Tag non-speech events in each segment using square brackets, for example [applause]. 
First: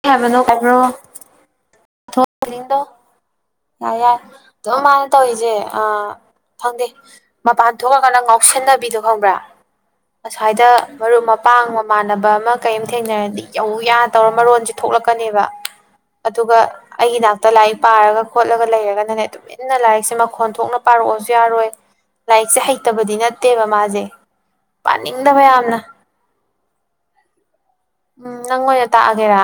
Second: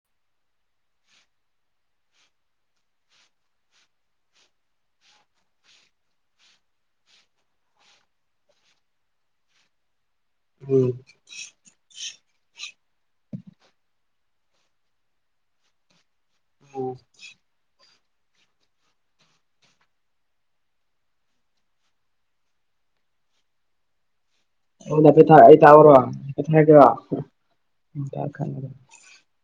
ꯀꯩ ꯍꯥꯏꯕꯅꯣ ꯀꯩꯅ꯭ꯔꯣ ꯊꯣ ꯀ꯭ꯔꯤꯟ ꯗꯣ ꯌꯥ ꯌꯥꯏ ꯇꯨꯝ ꯃꯥꯅ ꯇꯧꯌꯤꯖꯦ ꯑ ꯐꯪꯗꯦ ꯃꯄꯥꯟ ꯊꯣꯑꯀꯥꯟꯗ ꯉꯥꯎꯁꯤꯟꯅꯕꯤꯗꯣ ꯈꯪꯕ꯭ꯔꯥ ꯑꯁꯥꯏꯗ ꯎꯝ ꯃꯔꯨꯞ ꯃꯄꯥꯡ ꯃꯝ ꯃꯥꯟꯅꯕ ꯑꯃ ꯀꯩ ꯑꯝ ꯊꯦꯡꯅꯔꯗꯤ ꯌꯧ ꯌꯥ ꯇꯧꯔ ꯃꯔꯣꯟꯖꯤ ꯊꯣꯛꯂꯛꯀꯅꯦꯕ ꯑꯗꯨꯒ ꯑꯩꯒꯤ ꯅꯥꯥꯛꯇ ꯂꯥꯏꯤꯛ ꯄꯥꯔꯒ ꯈꯣꯠꯂꯒ ꯂꯩꯔꯒꯅꯅꯦ ꯇꯨꯃꯤꯟꯅ ꯂꯥꯏꯔꯤꯛꯁꯦ ꯃꯈꯣꯟ ꯊꯣꯛꯅ ꯄꯥꯔꯛꯑꯣꯁꯨ ꯌꯥꯔꯣꯏ ꯂꯥꯏꯔꯤꯛꯁꯦ ꯍꯩꯇꯕꯗꯤ ꯅꯠꯇꯦꯕ ꯃꯥꯖꯦ ꯑꯧ ꯅꯐꯦꯠ ꯊꯔꯛꯑ ꯑꯩ ꯇꯥꯛꯑꯣꯔꯣ ꯑꯩ ꯊꯥꯔꯛꯀꯦꯔꯣ ꯎꯝ ꯅꯪ ꯑꯣꯏꯅ ꯇꯥꯛꯑꯒꯦꯔꯥ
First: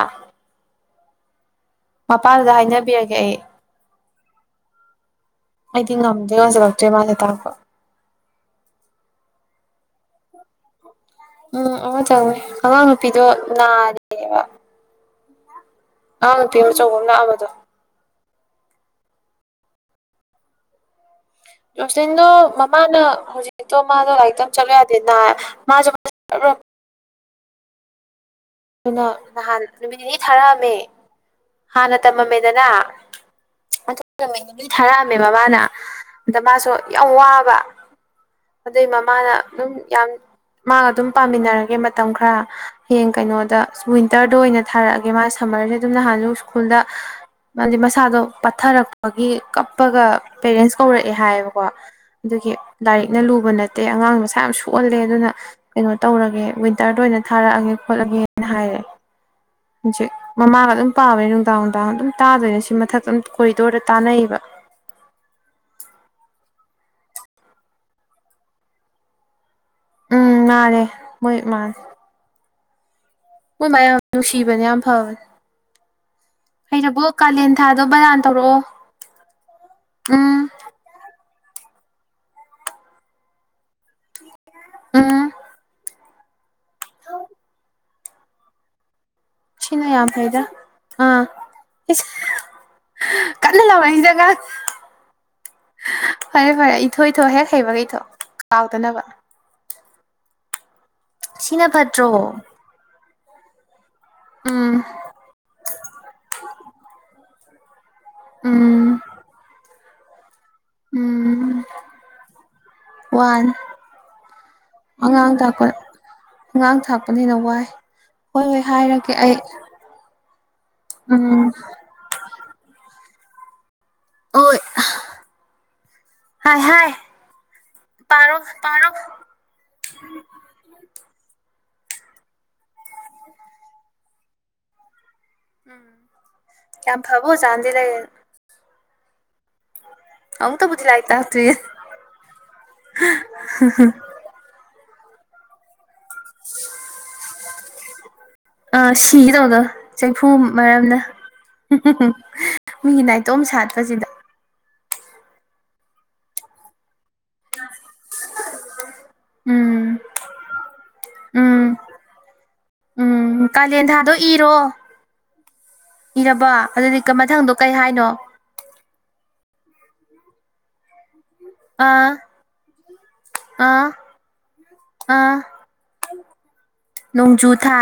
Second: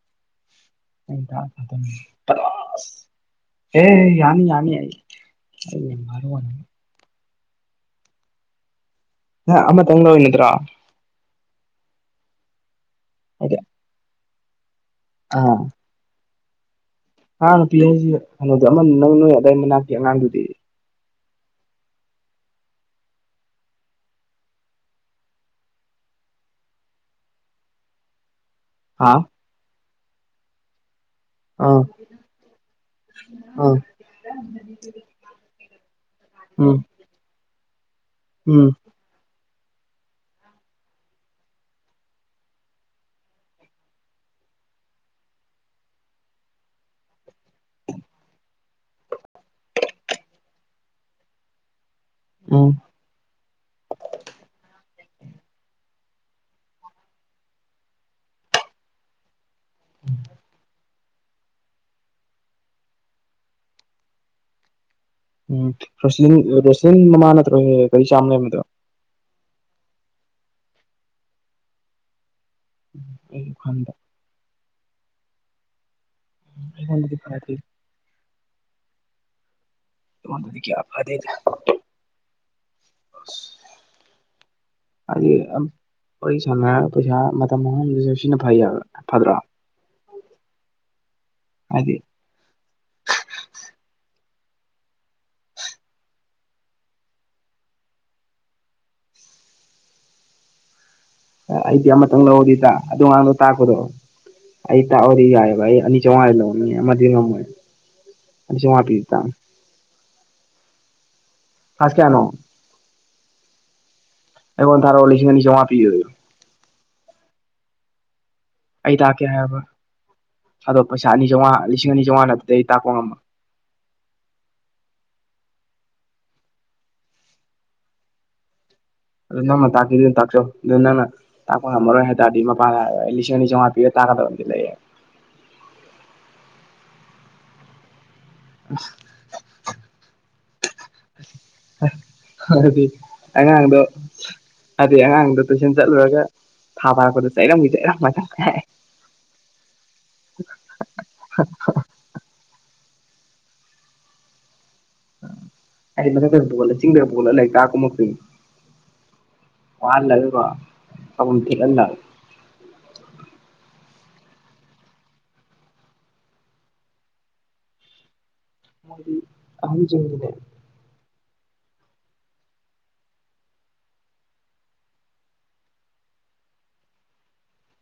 ꯃꯄꯥꯗꯨꯗ ꯍꯥꯏꯅꯕꯤꯔꯒꯦ ꯑꯩ [unintelligible] ꯑꯦ ꯌꯥꯅꯤ ꯌꯥꯅꯤ ꯑꯩ ꯑꯩꯗꯤ ꯉꯝꯗꯤ ꯉꯝꯁꯤꯜꯂꯛꯇ꯭ꯔꯦ ꯃꯥꯁꯦ ꯇꯥꯛꯄ ꯅꯪ ꯑꯃꯇꯪ ꯂꯧꯔꯤ ꯅꯠꯇ꯭ꯔꯣ ꯎꯝ ꯑꯃꯇꯪꯅꯦ ꯑꯉꯥꯡ ꯅꯨꯄꯤꯗꯣ ꯍꯥꯏꯗꯤ ꯅꯔꯤ ꯑꯥ ꯑꯉꯥꯡ ꯅꯨꯄꯤ ꯑꯆꯧꯕ ꯑꯝ ꯂꯥꯛꯑꯝꯕꯗꯣ ꯑꯉꯥꯡ ꯅꯨꯄꯤ ꯍꯥꯏꯁꯦ ꯑꯅꯣꯗꯣ ꯑꯃ ꯅꯪ ꯅꯣꯏ ꯑꯗꯥꯏ ꯃꯅꯥꯛꯀꯤ ꯑꯉꯥꯡꯗꯨꯗꯤ ꯔꯣꯂꯤꯟꯗꯣ ꯃꯃꯥꯅ ꯍꯧꯖꯤꯛꯇꯣ ꯃꯥꯗꯣ ꯂꯥꯏꯔꯤꯛꯇꯝ ꯆꯠꯂꯨ ꯌꯥꯗꯦ ꯅ ꯃꯥꯖꯨ [unintelligible] ꯍꯥ [unintelligible] ꯅꯍꯥꯟ ꯅꯨꯃꯤꯠ ꯅꯤꯅꯤ ꯊꯥꯔꯛꯑꯝꯃꯦ ꯑꯥ ꯍꯥꯟꯅ ꯇꯝꯃꯝꯃꯦꯗꯅ ꯑꯥ ꯑꯗꯨ ꯅꯨꯃꯤꯠ ꯅꯤꯅꯤ ꯊꯥꯔꯛꯑꯝꯃꯦꯕ ꯃꯥꯅ ꯑꯗ ꯃꯥꯁꯨ ꯎꯝ ꯌꯥꯝ ꯋꯥꯕ ꯎꯝ ꯑꯗꯨꯏ ꯃꯃꯥꯅ ꯑꯗꯨꯝ ꯌꯥꯝ ꯃꯥꯒ ꯑꯗꯨꯝ ꯄꯥꯃꯤꯟꯅꯔꯒꯦ ꯃꯇꯝ ꯈꯔ ꯍꯌꯦꯡ ꯀꯩꯅꯣ ꯗ ꯋꯤꯟꯇ꯭ꯔꯗ ꯑꯣꯏꯅ ꯊꯥꯔꯛꯑꯒꯦ ꯃꯥ ꯁꯝꯃꯔꯖꯦ ꯑꯗꯨꯝ ꯅꯍꯥꯟꯁꯨ ꯁ꯭ꯀꯨꯜꯗ ꯃꯥꯗꯤ ꯃꯁꯥꯗꯣ ꯄꯠꯊꯔꯛꯄꯒꯤ ꯀꯞꯄꯒ ꯄꯦꯔꯦꯟꯁ ꯀꯧꯔꯛꯑꯦ ꯍꯥꯏꯕꯀꯣ ꯑꯗꯨꯒꯤ ꯎꯝ ꯂꯥꯏꯔꯤꯛꯅ ꯂꯨꯕ ꯅꯠ ꯇꯦ ꯑꯉꯥꯡ ꯃꯁꯥ ꯌꯥꯝ ꯁꯣꯛꯑꯜꯂꯦ ꯑꯗꯨꯅ ꯀꯩꯅꯣ ꯇꯧꯔꯒꯦ ꯋꯤꯟꯇ꯭ꯔꯗ ꯑꯣꯏꯅ ꯊꯥꯔꯛꯑꯒꯦ ꯈꯣꯠꯂꯒꯦ ꯅ ꯍꯥꯏꯔꯦ ꯍꯧꯖꯤꯛ ꯃꯃꯥꯒ ꯑꯗꯨꯝ ꯄꯥꯕꯅꯦ ꯅꯨꯡꯗꯥꯡ ꯅꯨꯡꯗꯥꯡ ꯑꯗꯨꯝ ꯇꯥꯗꯣꯏꯅꯦ ꯁꯤ ꯃꯊꯛꯇ ꯑꯗꯨꯝ ꯀꯣꯔꯤꯗꯣꯔꯗ ꯇꯥꯟꯅꯩꯕ ꯎꯝ ꯔꯣꯁꯤꯂꯤꯟ ꯔꯣꯁꯤꯂꯤꯟ ꯃꯃꯥ ꯅꯠꯇ꯭ꯔꯣ ꯍꯦꯛ ꯍꯦꯛ ꯒꯔꯤ ꯆꯥꯝ ꯂꯩꯔꯝꯕꯗꯣ ꯎꯝ ꯃꯥꯟꯅꯦ ꯃꯣꯏ ꯃꯥꯅꯦ ꯎꯝ ꯃꯣꯏ ꯃꯥ ꯌꯥꯝ ꯅꯨꯡꯁꯤꯕꯅꯦ ꯌꯥꯝ ꯐꯕꯅꯦ ꯍꯩꯔꯕꯣ ꯑꯩꯉꯣꯟꯗꯗꯤ ꯐꯗꯦ ꯀꯥꯂꯦꯟ ꯊꯥ ꯕꯅꯥꯟ ꯇꯧꯔꯛꯑꯣ ꯎꯝ ꯑꯩꯉꯣꯡꯗꯗꯤ ꯀꯌꯥ ꯐꯗꯦꯗ ꯎꯝ ꯍꯥꯏꯗꯤ ꯋꯥꯔꯤ ꯁꯥꯟꯅꯔꯒ ꯄꯩꯁꯥ ꯃꯇꯝ ꯃꯥꯡꯍꯥꯡꯗꯨꯏꯁꯨꯛ ꯁꯤꯅ ꯐꯩ ꯍꯥꯏꯕ ꯐꯗ꯭ꯔꯣ ꯁꯤꯅ ꯌꯥꯝ ꯐꯩꯗ ꯑꯥ ꯍꯥꯏꯗꯤ ꯏꯁ ꯀꯟꯅ ꯂꯥꯎꯔꯛꯏꯁꯦ ꯑꯉꯥꯡꯁꯦ ꯐꯔꯦ ꯐꯔꯦ ꯏꯊꯣ ꯏꯊꯣ ꯍꯦꯛ ꯍꯩꯕꯒ ꯏꯊꯣ ꯀꯥꯎꯗꯅꯕ ꯁꯤꯅ ꯑꯩꯗꯤ ꯐꯠꯇ꯭ꯔꯣ ꯑꯃꯇꯪ ꯂꯧꯔꯗꯤ ꯇꯥ ꯑꯗꯨ ꯑꯉꯥꯡꯗꯣ ꯇꯥꯛꯄꯗꯣ ꯎꯝ ꯑꯩ ꯇꯥꯛꯑꯣꯏ ꯑꯗꯨ ꯌꯥꯏꯌꯦ ꯚꯥꯏ ꯑꯅꯤ ꯆꯥꯝꯃꯉꯥꯗꯤ ꯂꯧꯅꯤ ꯑꯃꯗꯤ ꯉꯝꯃꯣꯏ ꯑꯅꯤ ꯆꯥꯝꯃꯉꯥ ꯎꯝ ꯄꯤꯔꯗꯤ ꯇꯥꯛꯅꯤ ꯎꯝ ꯀ꯭ꯂꯥꯁ ꯀꯌꯥꯅꯣ ꯋꯥꯟ ꯑꯩꯉꯣꯟ ꯊꯥꯔꯛꯑꯣ ꯂꯤꯁꯤꯡ ꯑꯉꯥꯡ ꯑꯅꯤ ꯇꯥꯛꯄ ꯆꯥꯝꯃꯉꯥ ꯄꯤꯕꯗꯣ ꯑꯉꯥꯡ ꯊꯥꯛꯄꯅꯤꯅ ꯋꯥꯏ ꯍꯣꯏ ꯍꯣꯏ ꯍꯥꯏꯔꯛꯀꯦ ꯇꯥꯛꯀꯦ ꯑꯩ ꯍꯥꯏꯔꯕ ꯑꯗꯣ ꯄꯩꯁꯥ ꯑꯅꯤ ꯎꯝ ꯆꯥꯝꯉꯥ ꯂꯤꯁꯤꯡ ꯑꯅꯤ ꯆꯥꯝꯃꯉꯥ ꯅꯠꯇ꯭ꯔꯗꯤ ꯑꯩ ꯇꯥꯛꯄ ꯉꯝꯃꯣꯏ ꯍꯣꯏ ꯍꯥꯏ ꯍꯥꯏ ꯄꯥꯔꯣ ꯄꯥꯔꯣ ꯑꯗꯣ ꯅꯪꯅ ꯇꯥꯛꯀꯦꯗꯤ ꯇꯥꯛꯆꯧ ꯑꯗꯨ ꯅꯪꯅ ꯇꯥꯛꯄ ꯉꯝꯃꯔꯣꯏ ꯍꯥꯏꯇꯔꯗꯤ ꯃꯄꯥꯗ ꯍꯥꯏꯌꯣ ꯑꯩ ꯂꯤꯁꯤꯡ ꯑꯅꯤꯆꯥꯝꯉ ꯄꯤꯔꯥ ꯇꯥꯛꯀꯗꯕ ꯑꯃꯗꯤ ꯂꯩ ꯎꯝ ꯌꯥꯝ ꯐꯕ ꯑꯣꯖꯥ ꯑꯃꯥꯗꯤ ꯂꯩꯌꯦꯅ [unintelligible] ꯑꯃꯨꯛ ꯇꯕꯨꯨꯗꯤ ꯂꯥꯏꯔꯤꯛꯇ ꯑ ꯑꯗꯨꯗꯤ ꯑꯉꯥꯡꯗ ꯑꯗꯨꯏ ꯑꯉꯥꯡꯗꯣ ꯇꯨꯏꯁꯟ ꯆꯠꯂꯨꯔꯒ ꯊꯥ ꯐꯥꯔꯛꯄꯗ ꯆꯩꯔꯝꯒꯤ ꯆꯩꯔꯝ ꯉꯥꯛꯇ ꯉꯥꯏ ꯑ ꯁꯤꯒꯗꯧꯕꯗꯣ ꯆꯩꯐꯨ ꯃꯔꯝꯅ ꯃꯤꯒꯤ ꯅꯥꯏꯇꯣꯝ ꯁꯥꯠꯄꯁꯤꯗ ꯑꯩ ꯃꯊꯛꯇꯒ ꯄꯨꯈꯠꯂꯒ ꯆꯤꯡꯗꯒ ꯄꯨꯈꯠꯂꯒ ꯂꯥꯏꯔꯤꯛ ꯇꯥꯛꯑꯒ ꯀꯨꯝꯃꯛꯇꯣꯏꯅꯦ ꯎꯝ ꯋꯥꯍꯜꯂꯒꯀꯣ ꯎꯝ [unintelligible] ꯎꯝ ꯀꯥꯂꯦꯟ ꯊꯥꯗꯣ ꯏꯔꯣ ꯏꯔꯕꯣ ꯑꯗꯨꯗꯤ ꯀꯝ ꯃꯊꯪꯗꯣ ꯀꯩ ꯍꯥꯏꯅꯣ ꯃꯣꯏꯗꯤ ꯑꯍꯟ [inaudible] ꯑꯥ ꯑꯥ ꯑꯥ ꯅꯣꯡꯖꯨ ꯊꯥ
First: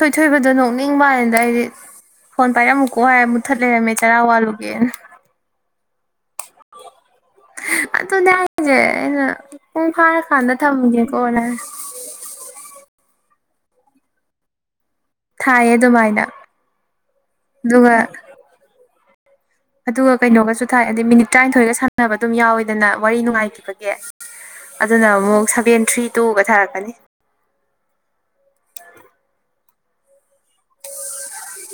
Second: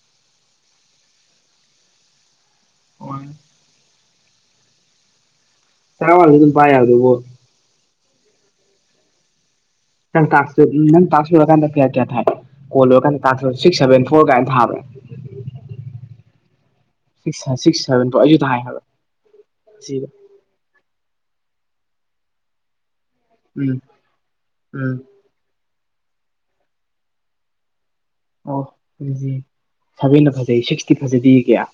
ꯊꯣꯏꯊꯣꯏꯕꯗꯣ ꯅꯣꯛꯅꯤꯡꯕ ꯋꯥꯅꯤꯗ ꯑꯩꯗꯤ꯫ ꯐꯣꯟ ꯄꯥꯏꯔꯝꯃꯨꯀꯣꯛ ꯍꯥꯏ ꯃꯨꯠꯊꯠ ꯂꯩꯔꯝꯃꯦ ꯆꯔꯥ ꯋꯥꯜꯂꯨꯒꯦꯅ꯫ ꯆꯔꯋꯥꯜꯂꯖꯨ ꯑꯗꯨꯝ ꯄꯥꯏ ꯌꯥꯕꯗꯨꯕꯣ꯫ ꯑꯗꯨꯅꯦ ꯍꯥꯏꯖꯦ ꯑꯩꯅ ꯄꯨꯡ ꯅꯪ ꯐꯥꯔꯀꯥꯟꯗ ꯇꯥꯛꯁ ꯅꯪ ꯊꯝꯒꯦꯀꯣ ꯇꯥꯛꯁ ꯅ ꯍꯥꯏ꯫ ꯂꯣꯏꯔꯀꯥꯟꯗ ꯀꯌꯥ ꯀꯌꯥ ꯊꯥꯏ ꯀꯣꯜ ꯂꯣꯏꯔꯀꯥꯟꯗ ꯇꯥꯛꯁ ꯁꯤꯛꯁ ꯁꯚꯦꯟ ꯐꯣꯔ ꯀꯥꯏꯅ ꯊꯥꯕꯔ꯫ ꯊꯥꯏꯌꯦ ꯑꯗꯨꯃꯥꯏꯅ ꯁꯤꯛꯁ ꯁꯤꯛꯁ ꯑꯗꯨꯒ ꯁꯚꯦꯟ ꯐꯣꯔ ꯑꯩꯁꯨ ꯊꯥꯏ ꯍꯥꯏꯕ꯫ ꯁꯤꯗ ꯑꯗꯨꯒ ꯀꯩꯅꯣꯒꯁꯨ ꯊꯥꯏ ꯑꯗꯤ ꯃꯤꯅꯤꯠ ꯇꯔꯥꯅꯤꯊꯣꯏꯒ ꯁꯥꯟꯅꯕ ꯑꯗꯨꯝ ꯌꯥꯎꯋꯤꯗꯅ ꯋꯥꯔꯤ ꯅꯨꯡꯉꯥꯏ ꯎꯝ ꯕꯒꯤ ꯎꯝ ꯑꯗꯨꯅ ꯑꯃꯨꯛ ꯁꯚꯦꯟ ꯊ꯭ꯔꯤ ꯇꯨꯒꯊꯔꯛꯀꯅꯤ꯫ ꯑꯣ ꯑꯗꯨꯗꯤ ꯁꯚꯦꯟꯅ ꯐꯖꯩ ꯁꯤꯛꯁꯇꯤ ꯐꯖꯗꯦ ꯀꯌꯥ꯫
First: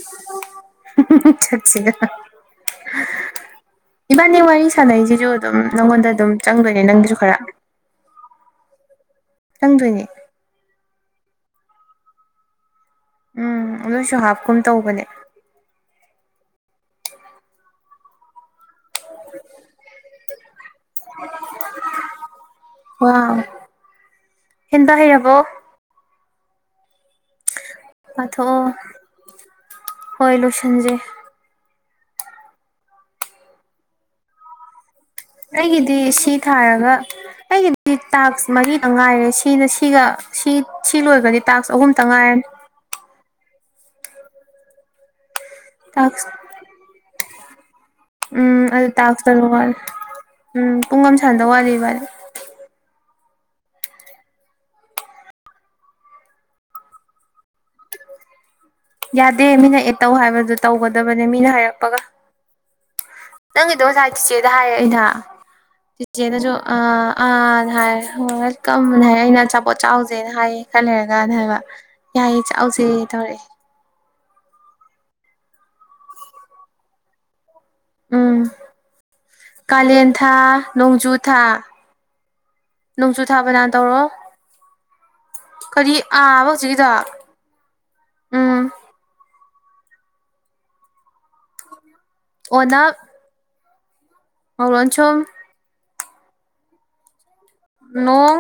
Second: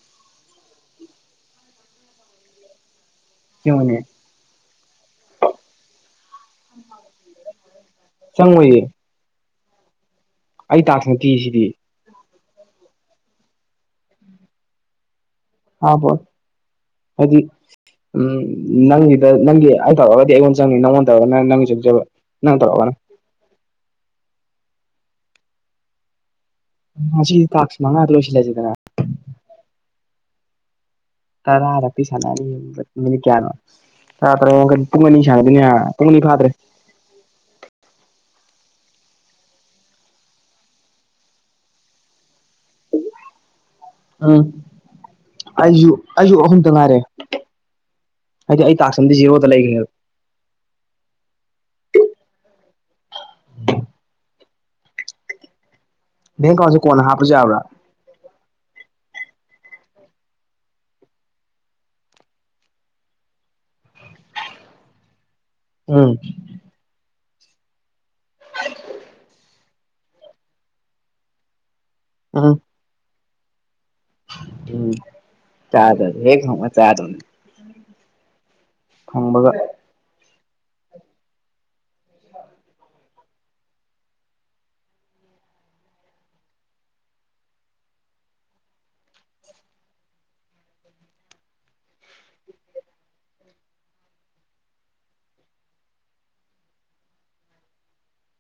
ꯁꯛꯁꯤꯒ꯫ ꯌꯦꯡꯉꯣꯅꯦ ꯏꯕꯥꯅꯤ ꯋꯥꯔꯤ ꯁꯥꯟꯅꯩꯁꯤꯁꯨ ꯑꯗꯨꯝ ꯅꯪꯉꯣꯟꯗ ꯑꯗꯨꯝ ꯆꯪꯗꯣꯏꯅꯦ ꯅꯪꯒꯤꯁꯨ ꯈꯔ꯫ ꯆꯪꯉꯣꯏꯌꯦ꯫ ꯆꯪꯗꯣꯏꯅꯦ꯫ ꯑꯩ ꯇꯥꯛꯁ ꯅꯠꯇꯤꯌꯦꯁꯤꯗꯤ꯫ ꯎꯝ ꯑꯗꯣꯏꯁꯨ ꯍꯥꯞꯀꯨꯝ ꯇꯧꯕꯅꯦ꯫ ꯍꯥꯞꯄꯣꯏ ꯍꯥꯏꯗꯤ ꯎꯝ ꯅꯪꯒꯤ ꯅꯪꯒꯤ ꯑꯩ ꯇꯧꯔꯒꯗꯤ ꯑꯩꯉꯣꯟ ꯆꯪꯅꯤ ꯅꯪꯉꯣꯟ ꯇꯧꯔꯒꯅ ꯅꯪꯒꯤ ꯆꯪꯖꯕ ꯅꯪ ꯇꯧꯔꯒꯅ꯫ ꯋꯥꯎ꯫ ꯍꯦꯟꯗ ꯍꯩꯔꯕꯣ꯫ ꯉꯁꯤꯗꯤ ꯇꯥꯛꯁ ꯃꯉꯥꯗꯣ ꯄꯥꯊꯣꯛꯑꯣ ꯂꯣꯏꯁꯤꯜꯂꯁꯤꯗꯅ ꯍꯣꯏ ꯂꯣꯏꯁꯟꯖꯦ꯫ ꯇꯔꯥꯔꯛꯇꯤ ꯁꯟꯅꯅꯤꯡꯕꯅꯤ ꯃꯤꯅꯤꯠ ꯀꯌꯥꯅꯣ ꯇꯔꯥ [unintelligible] ꯁꯥꯟꯅꯗꯣꯏꯅꯦ ꯑꯩꯒꯤꯗꯤ ꯄꯨꯡ ꯑꯅꯤ ꯁꯤ ꯐꯥꯗ꯭ꯔꯦ ꯊꯥꯔꯒ ꯑꯩꯒꯤ ꯁꯤ ꯇꯥꯛꯁ ꯃꯔꯤꯗꯪ ꯉꯥꯏꯔꯦ ꯁꯤꯅ ꯁꯤꯒ ꯁꯤ ꯁꯤ ꯂꯣꯏꯔꯒꯗꯤ ꯇꯥꯛꯁ ꯑꯍꯨꯝꯇꯪ ꯉꯥꯏꯔꯅꯤ꯫ ꯎꯝ ꯑꯩꯁꯨꯨ ꯇꯥꯛꯁ ꯑꯩꯁꯨꯨ ꯑꯍꯨꯝꯇ ꯉꯥꯏꯔꯦ꯫ ꯍꯥꯏꯗꯤ ꯎꯝ ꯑꯩ ꯑꯗꯨ ꯑꯃꯗꯤ ꯇꯥꯛꯁ ꯖꯦꯔꯣꯗ ꯇꯔꯨꯛ ꯋꯥꯠꯂꯦ ꯂꯩꯈ꯭ꯔꯦꯕ ꯎꯝ ꯄꯨꯡ ꯑꯝ ꯁꯥꯟꯗꯧ ꯋꯥꯠꯂꯤ ꯏꯕꯅꯤ꯫ ꯕꯦꯡ ꯑꯦꯀꯥꯎꯟꯁꯨ ꯀꯣꯟꯅ ꯍꯥꯞꯄꯁꯨ ꯌꯥꯕ꯭ꯔ꯫ ꯌꯥꯗꯦ ꯃꯤꯅ ꯑꯦꯠ ꯇꯧ ꯍꯥꯏꯕꯗꯨ ꯇꯧꯒꯗꯕꯅꯦ ꯃꯤꯅ ꯍꯥꯏꯔꯛꯄꯒ꯫ ꯅꯪꯒꯤꯗꯣ ꯉꯥꯁꯥꯏ ꯆꯤꯆꯦꯗ ꯍꯥꯏꯔꯦ ꯑꯩꯅ ꯎꯝ ꯆꯤꯆꯦꯅꯁꯨ ꯑꯥ ꯑꯥꯅ ꯍꯥꯏꯔꯦ꯫ ꯋꯦꯜꯀꯝ ꯍꯥꯏꯔ ꯑꯩꯅ ꯑꯆꯥꯄꯣꯠ ꯆꯥꯎꯖꯦꯅ ꯍꯥꯏꯌꯦ ꯈꯔ ꯂꯩꯔꯒꯅ ꯍꯥꯏꯕ꯫ ꯌꯥꯏꯌꯦ ꯎꯝ ꯆꯥꯎꯖꯦ ꯇꯧꯔꯛꯑꯦ꯫ ꯎꯝ ꯆꯥꯗꯣꯏꯅꯤ ꯍꯦꯛ ꯐꯪꯕꯒ ꯆꯥꯗꯣꯏꯅꯤ꯫ ꯎꯝ꯫ ꯐꯪꯕꯒ꯫ ꯀꯥꯂꯦꯟ ꯊꯥ ꯅꯣꯡꯖꯨ ꯊꯥ꯫ ꯅꯣꯡꯖꯨ ꯊꯥ ꯕꯥꯅꯟ ꯇꯧꯔꯣ꯫ ꯀꯔꯤ ꯑꯥꯕ ꯍꯧꯖꯤꯛꯀꯤꯗꯣ ꯎꯝ꯫ ꯑꯣꯅꯥꯞ꯫ ꯉꯧ ꯂꯣꯟꯁꯨꯝ꯫ ꯅꯣꯡ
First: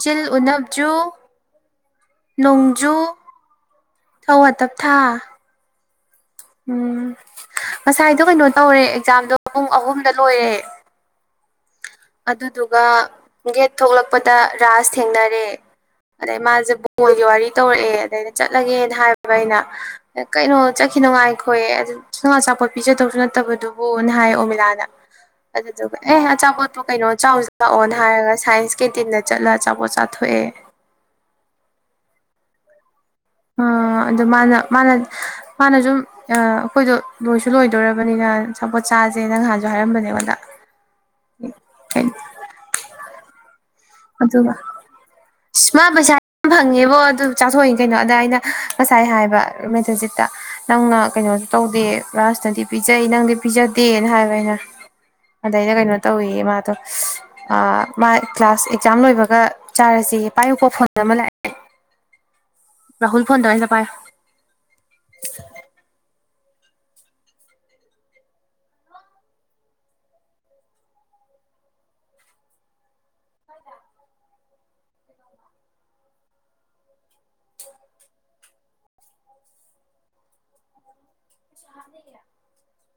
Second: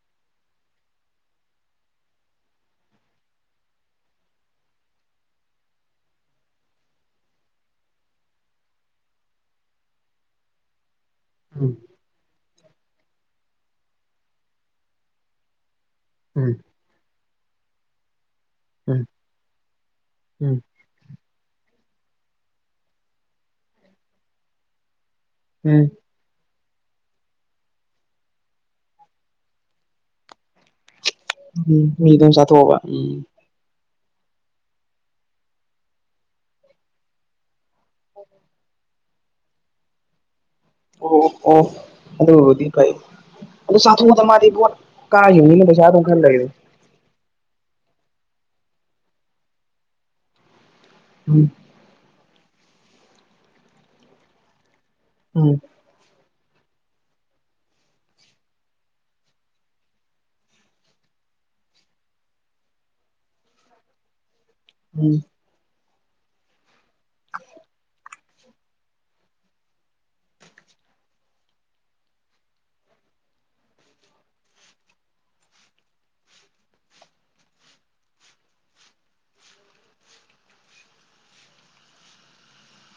ꯖꯤꯜ ꯎꯅꯞꯖꯨ꯫ ꯅꯣꯡꯖꯨ꯫ ꯊꯧ ꯑꯇꯞ ꯊꯥ꯫ ꯎꯝ ꯉꯁꯥꯏꯗꯣ ꯀꯩꯅꯣ ꯇꯧꯔꯦ ꯑꯦꯛꯖꯥꯝꯗꯣ ꯄꯨꯡ ꯑꯍꯨꯝꯗ ꯂꯣꯏꯔꯦ꯫ ꯎꯝ꯫ ꯑꯗꯨꯗꯨꯒ ꯒꯦꯠ ꯊꯣꯛꯂꯛꯄꯗ ꯔꯥꯁ ꯊꯦꯡꯅꯔꯦ ꯑꯗꯩ ꯎꯝ ꯃꯥꯁꯦ ꯃꯣꯏꯒꯤ ꯋꯥꯔꯤ ꯇꯧꯔꯛꯑꯦ ꯑꯗꯩꯗ ꯑꯩꯅ ꯆꯠꯂꯒꯦꯅ ꯎꯝ ꯍꯥꯏꯕ ꯑꯩꯅ ꯎꯝ ꯀꯩꯅꯣ ꯆꯠꯈꯤꯅꯣ ꯉꯥꯏꯈꯣꯌꯦ ꯑꯗꯨ ꯁꯨꯝ ꯑꯆꯥꯄꯣꯠ ꯄꯤꯖꯗꯧꯁꯨ ꯅꯠꯇꯕꯗꯨꯕꯨꯅ ꯍꯥꯏꯔ‌ꯦ ꯑꯣꯃꯤꯂꯥꯅ ꯎꯝ ꯑꯗꯨꯗꯨꯒ ꯑꯦ ꯑꯆꯥꯄꯣꯠ ꯄꯣꯠꯄꯨ ꯀꯩꯅꯣ ꯆꯥꯎꯁꯤ ꯂꯥꯛꯑꯣꯅ ꯍꯥꯏꯔꯒ ꯁꯥꯏꯟꯁ ꯀꯦꯇꯤꯟꯗ ꯆꯠꯂ ꯑꯆꯥꯄꯣꯠ ꯆꯥꯊꯣꯛꯑꯦ ꯎꯝ ꯃꯤꯒꯤꯗ‌ꯣ ꯑꯃꯨꯛ ꯆꯥꯊꯣꯛꯑꯕ ꯎꯝ ꯑꯥ ꯑꯗ ꯃꯥꯅ ꯃꯥꯅ ꯃꯥꯅ ꯁꯨꯝ ꯑꯥ ꯑꯩꯈꯣꯏꯗꯣ ꯂꯣꯏꯁꯨ ꯂꯣꯏꯗꯣꯔꯕꯅꯤꯅ ꯑꯆꯥꯄꯣꯠ ꯆꯥꯁꯦꯅ ꯅꯍꯥꯟꯁꯨ ꯍꯥꯏꯔꯝꯕꯅꯦ ꯑꯩꯉ‌ꯣꯟꯗ ꯑꯣ ꯑꯣ ꯑꯗꯨꯕꯨꯗꯤ ꯀꯩꯅ‌ꯣ ꯑꯗꯨ ꯆꯥꯊꯣꯛꯑꯣꯗ ꯑꯗꯨꯒ ꯃꯥꯗꯤ ꯕꯣꯠ ꯀꯥꯔꯤꯃꯤꯅꯤꯅꯥ ꯄꯩꯁꯥꯗꯨꯝ ꯈꯔ ꯂꯩꯕꯅꯦ ꯈꯪꯉꯦꯕꯣ ꯑꯗꯨ ꯆꯥꯊꯣꯛꯏ ꯀꯩꯅꯣ ꯑꯗ ꯑꯩꯅ ꯉꯁꯥꯏ ꯍꯥꯏꯕ ꯃꯦꯠꯇꯖꯤꯠꯇ ꯅꯪꯅ ꯎꯝ ꯀꯩꯅꯣꯁꯨ ꯇꯧꯗꯦ ꯔꯥꯁꯇꯗꯤ ꯄꯤꯖꯩ ꯅꯪꯗꯤ ꯄꯤꯖꯗꯦꯅ ꯍꯥꯏꯕ ꯑꯩꯅ ꯎꯝ ꯑꯗꯩꯗ ꯀꯩꯅꯣ ꯇꯧꯋꯦꯌꯦ ꯃꯥꯗꯣ ꯑꯥ ꯃꯥ ꯀ꯭ꯂꯥꯁ ꯑꯦꯛ ꯖꯥꯝ ꯂꯣꯏꯕꯒ ꯆꯥꯔꯁꯦꯌꯦ ꯄꯥꯏꯎꯀꯣ ꯐꯣꯟ ꯑꯃ ꯂꯥꯛꯑꯦ ꯔꯍꯨꯜ ꯐꯣꯟ ꯇꯧꯔꯛꯑ‌ꯦ ꯑꯝꯇ ꯄꯥꯏꯌ‌ꯣ ꯎꯝ [inaudible]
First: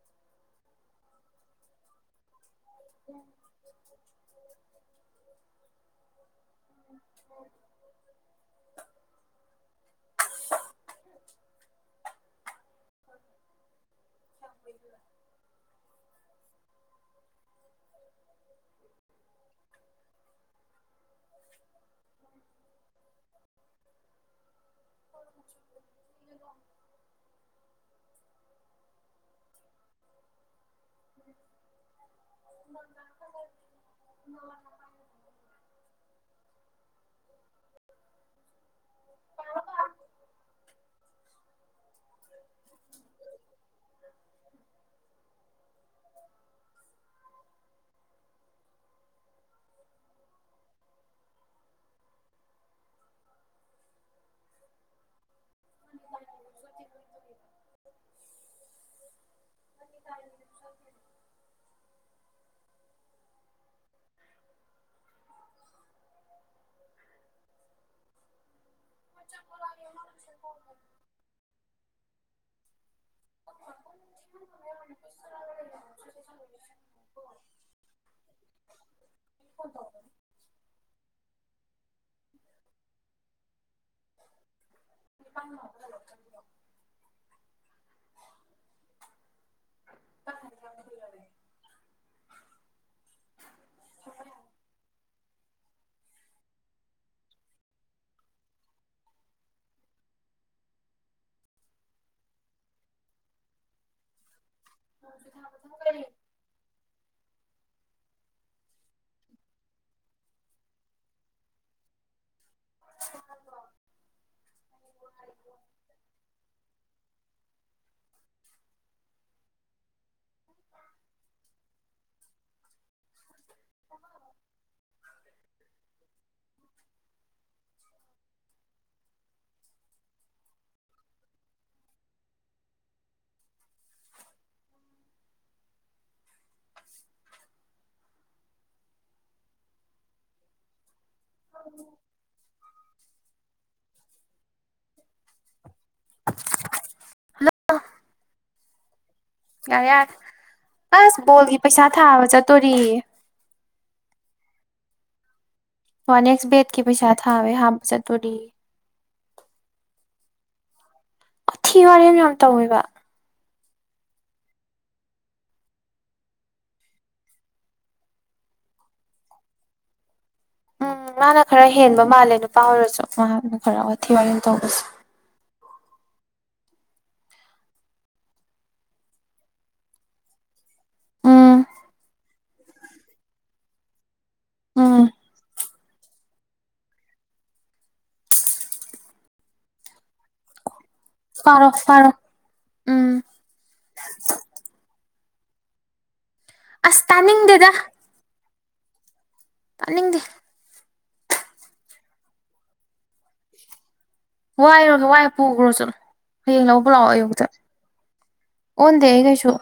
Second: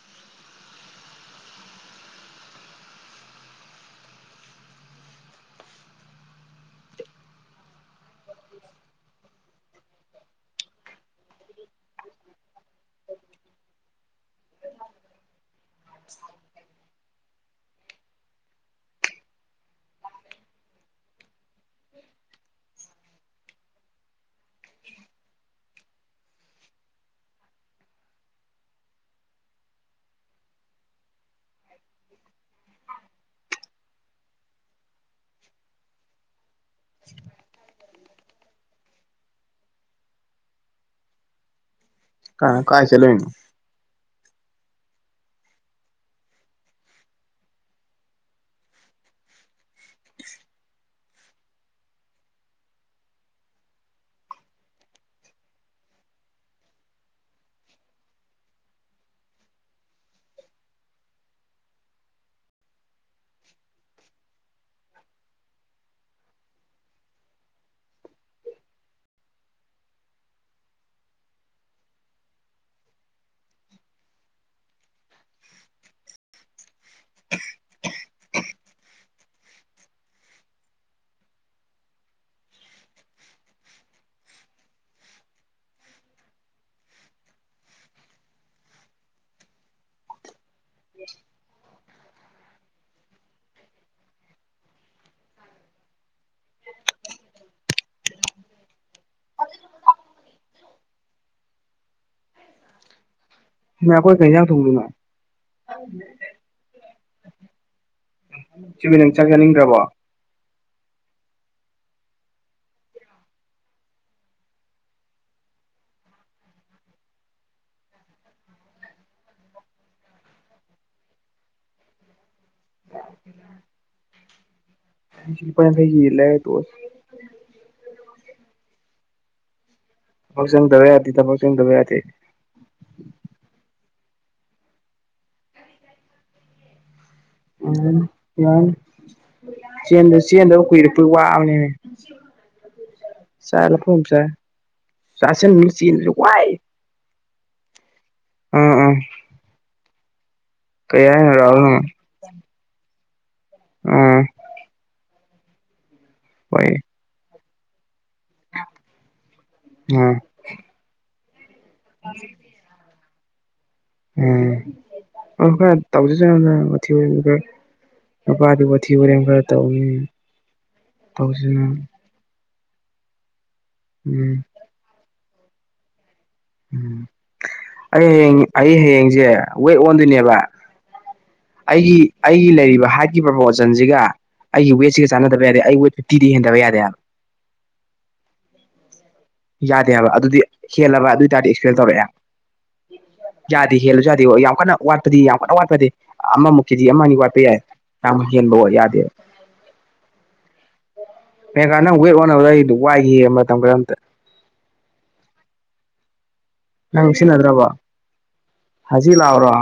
[inaudible] [inaudible] [inaudible] [inaudible] [inaudible] [inaudible] [inaudible] [inaudible] [inaudible] ꯑꯥ ꯀꯥꯏ ꯆꯠꯂꯨꯏꯅꯣ [inaudible] [inaudible] [inaudible] [unintelligible] [inaudible] ꯃꯥ ꯆꯥꯄꯣꯠ ꯂꯝꯃꯦ [unintelligible] [unintelligible] [unintelligible] [unintelligible] [unintelligible] ꯌꯦ [inaudible] ꯁꯣꯅꯤꯌꯥ ꯈꯣꯏ ꯀꯩ ꯍꯤꯟꯖꯥꯡ ꯊꯣꯡꯗꯨꯏꯅꯣ [unintelligible] ꯑꯁꯦꯡꯕꯩ ꯅꯪ ꯆꯥꯛ ꯆꯥꯅꯤꯡꯗ꯭ꯔꯥꯕ‌ꯣ [unintelligible] [inaudible] ꯉꯁꯤ ꯂꯨꯄꯥ ꯌꯥꯡꯈꯩꯒꯤ ꯌꯦꯟ ꯂꯩꯔꯥ ꯇꯣꯛꯑꯁ‌ꯦ ꯊꯕꯛ ꯆꯪꯗꯕ ꯌꯥꯗꯦ ꯊꯕꯛ ꯆꯪꯗꯕ ꯌꯥꯗꯦ ꯑꯩ ꯎꯝ ꯌꯥꯔꯅꯤ ꯆꯦꯟꯖꯗ ꯆꯦꯟꯗꯕ ꯀꯨꯏꯔꯦ ꯗꯨ ꯋꯥꯕꯅꯤꯅꯦ ꯆꯥꯛ ꯆꯈꯣꯝ ꯑꯃ ꯆꯥꯏ꯫ ꯆꯁꯤꯟꯂꯥ ꯆꯦꯟꯕꯁꯦ ꯋꯥꯏ꯫ ꯍꯦꯜꯂꯣ꯫ ꯎꯝ ꯎꯝ ꯌꯥꯔꯦ ꯌꯥꯔꯦ ꯀꯩ ꯑꯁ ꯍꯥꯏꯅꯣ ꯕꯣꯜꯒꯤ ꯔꯥꯍꯨꯜꯅ ꯄꯩꯁꯥ ꯊꯥꯕ ꯆꯠꯇꯨꯔꯤꯌꯦ꯫ ꯎꯝ ꯍꯣꯏ ꯅꯦꯛꯁ ꯕꯦꯠꯀꯤ ꯄꯩꯁꯥ ꯊꯥꯕꯩ ꯍꯥꯞꯄ ꯆꯠꯇꯨꯔꯤꯌꯦ꯫ ꯎꯝ꯫ ꯋꯥꯊꯤ ꯋꯥꯔꯦꯝ ꯌꯥꯝ ꯇꯧꯋꯦꯕ ꯎꯝ ꯑꯣ ꯈꯔ ꯇꯧꯖꯁꯅꯨꯗꯥ ꯋꯥꯊꯤ ꯋꯥꯔꯦꯝꯁꯨ ꯈꯔ ꯅꯨꯄꯥꯗꯤ ꯋꯥꯊꯤ ꯋꯥꯔꯦꯝ ꯈꯔ ꯇꯧꯏ ꯎꯝ ꯃꯥꯅ ꯈꯔ ꯍꯦꯟꯕ ꯃꯥꯜꯂꯦ ꯅꯨꯄꯥ ꯑꯣꯏꯔꯁꯨ ꯃꯍꯥꯛꯅ ꯈꯔ ꯋꯥꯊꯤ ꯋꯥꯔꯦꯝ ꯎꯝ ꯇꯧꯕꯁꯨ ꯎꯝ ꯑꯩ ꯍꯌꯦꯡ ꯑꯩ ꯍꯌꯦꯡꯁꯦ ꯋꯦꯠ ꯑꯣꯟꯗꯣꯏꯅꯦꯕ ꯎꯝ ꯑꯩꯒꯤ ꯑꯩꯒꯤ ꯂꯩꯔꯤꯕ ꯍꯥꯏꯠꯀꯤ ꯄ꯭ꯔꯣꯄꯣꯁ ꯁꯟꯁꯤꯒ ꯑꯩꯒꯤ ꯎꯝ ꯋꯦꯠꯁꯤꯒ ꯆꯥꯟꯅꯗꯕ ꯌꯥꯗꯦ ꯑꯩ ꯋꯦꯠ ꯐꯤꯞꯇꯤꯗꯒꯤ ꯍꯦꯟꯗꯕ ꯌꯥꯗꯦ ꯍꯥꯏꯕ ꯌꯥꯗꯦ ꯍꯥꯏꯕ ꯑꯗꯨꯗꯤ ꯍꯦꯜꯂꯕ ꯑꯗꯨꯏ ꯇꯥꯔꯗꯤ ꯄꯥꯔꯣ ꯑꯦꯛꯁꯄꯦꯜ ꯇꯧꯔꯛꯑꯦ ꯄꯥꯔꯣ ꯎꯝ ꯌꯥꯗꯦ ꯍꯦꯜꯂꯁꯨ ꯌꯥꯗꯦ ꯑꯣ ꯌꯥꯝ ꯀꯟꯅ ꯋꯥꯠꯄꯗꯤ ꯌꯥꯝ ꯀꯟꯅ ꯋꯥꯠꯄꯗꯤ ꯑꯃꯃꯨꯛ ꯀꯦꯖꯤ ꯑꯃ ꯑꯁ ꯑꯅꯤ ꯋꯥꯠꯄ ꯌꯥꯏ ꯇꯥꯅꯤꯡꯗꯦꯗ ꯌꯥꯝ ꯍꯦꯟꯕꯗꯣ ꯌꯥꯗꯦ ꯇꯥꯅꯤꯡꯗꯦ ꯃꯦꯒꯥ ꯅꯪ ꯋꯦꯠ ꯑꯣꯟꯅꯕ ꯂꯩꯗꯣ ꯋꯥꯏꯒꯦꯌꯦ ꯃꯇꯝ ꯈꯔ ꯑꯃꯇ ꯋꯥꯏꯔꯣ ꯋꯥꯏꯔꯣ ꯄꯨꯒꯈ꯭ꯔꯣ ꯆꯠꯂꯣ ꯍꯌꯦꯡ ꯂꯧꯕ ꯂꯥꯛꯑꯣ ꯅꯪ ꯑꯌꯨꯛꯇ ꯁꯤꯖꯤꯟꯅꯗ꯭ꯔꯕꯣ ꯑꯣꯟꯗꯦ ꯍꯧꯖꯤꯛ ꯑꯩ ꯀꯩꯁꯨ ꯂꯥꯛꯑꯣꯔꯣ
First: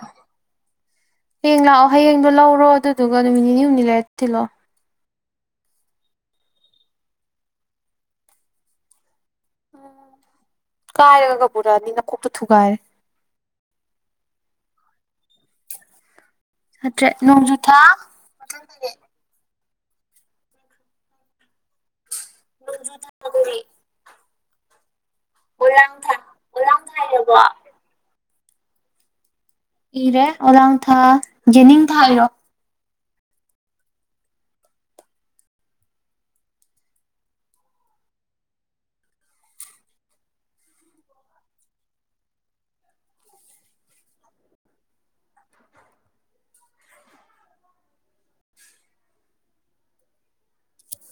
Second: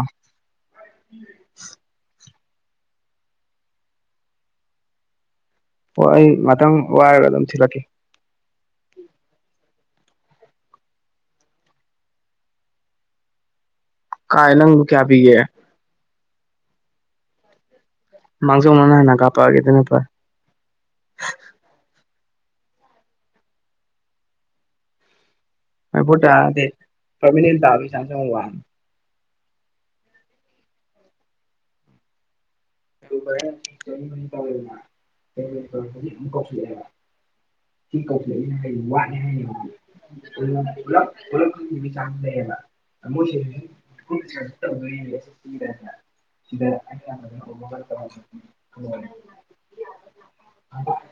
ꯍꯌꯦꯡ ꯂꯥꯛꯑꯣ ꯍꯌꯦꯡꯗꯣ ꯂꯧꯔꯣ ꯑꯗꯨꯗꯨꯒ ꯅꯨꯃꯤꯠ ꯅꯤꯅꯤ ꯍꯨꯝꯅꯤ ꯂꯩꯔ ꯊꯤꯜꯂꯛꯂꯣ ꯑꯣ ꯑꯩ ꯉꯛꯇꯪ ꯋꯥꯏꯔꯒ ꯑꯗꯨꯝ ꯊꯤꯜꯂꯛꯀꯦ ꯀꯥꯏꯔꯥꯒ ꯄꯨꯔꯛꯑꯗꯤ ꯅꯥꯀꯣꯛꯇꯣ ꯊꯨꯒꯥꯏꯔꯦ ꯀꯥꯏ ꯅꯪꯗꯣ ꯀꯌꯥ ꯄꯤꯒꯦ ꯆꯇ꯭ꯔꯦꯠ ꯅꯣꯡꯖꯨ ꯊꯥ ꯃꯥꯡꯖꯧꯅꯅ ꯃꯊꯪꯗꯅꯦ ꯍꯥꯟꯅ ꯀꯥꯞꯄꯛꯑꯒꯦ ꯑꯗꯨꯅ ꯐꯔꯦ [inaudible] ꯑꯣꯂꯥꯡ ꯊꯥ ꯇꯥꯗꯦ ꯑꯣꯂꯥꯡ ꯊꯥ ꯏꯔꯕꯣ ꯄꯔꯃꯦꯅꯦꯟꯠ ꯇꯥꯕꯩ ꯆꯥꯟꯁ ꯌꯥꯝ ꯋꯥꯡꯏ ꯏꯔꯦ ꯑꯣꯂꯥꯡ ꯊꯥ ꯌꯦꯅꯤꯡ ꯊꯥ ꯏꯔꯣ [inaudible] [inaudible] ꯄꯨꯂꯞ ꯄꯨꯂꯞ ꯈꯟꯒꯤꯕꯩ ꯆꯥꯟꯁ ꯂꯩꯌꯦꯕ ꯃꯣꯏꯒꯤ [inaudible] [inaudible]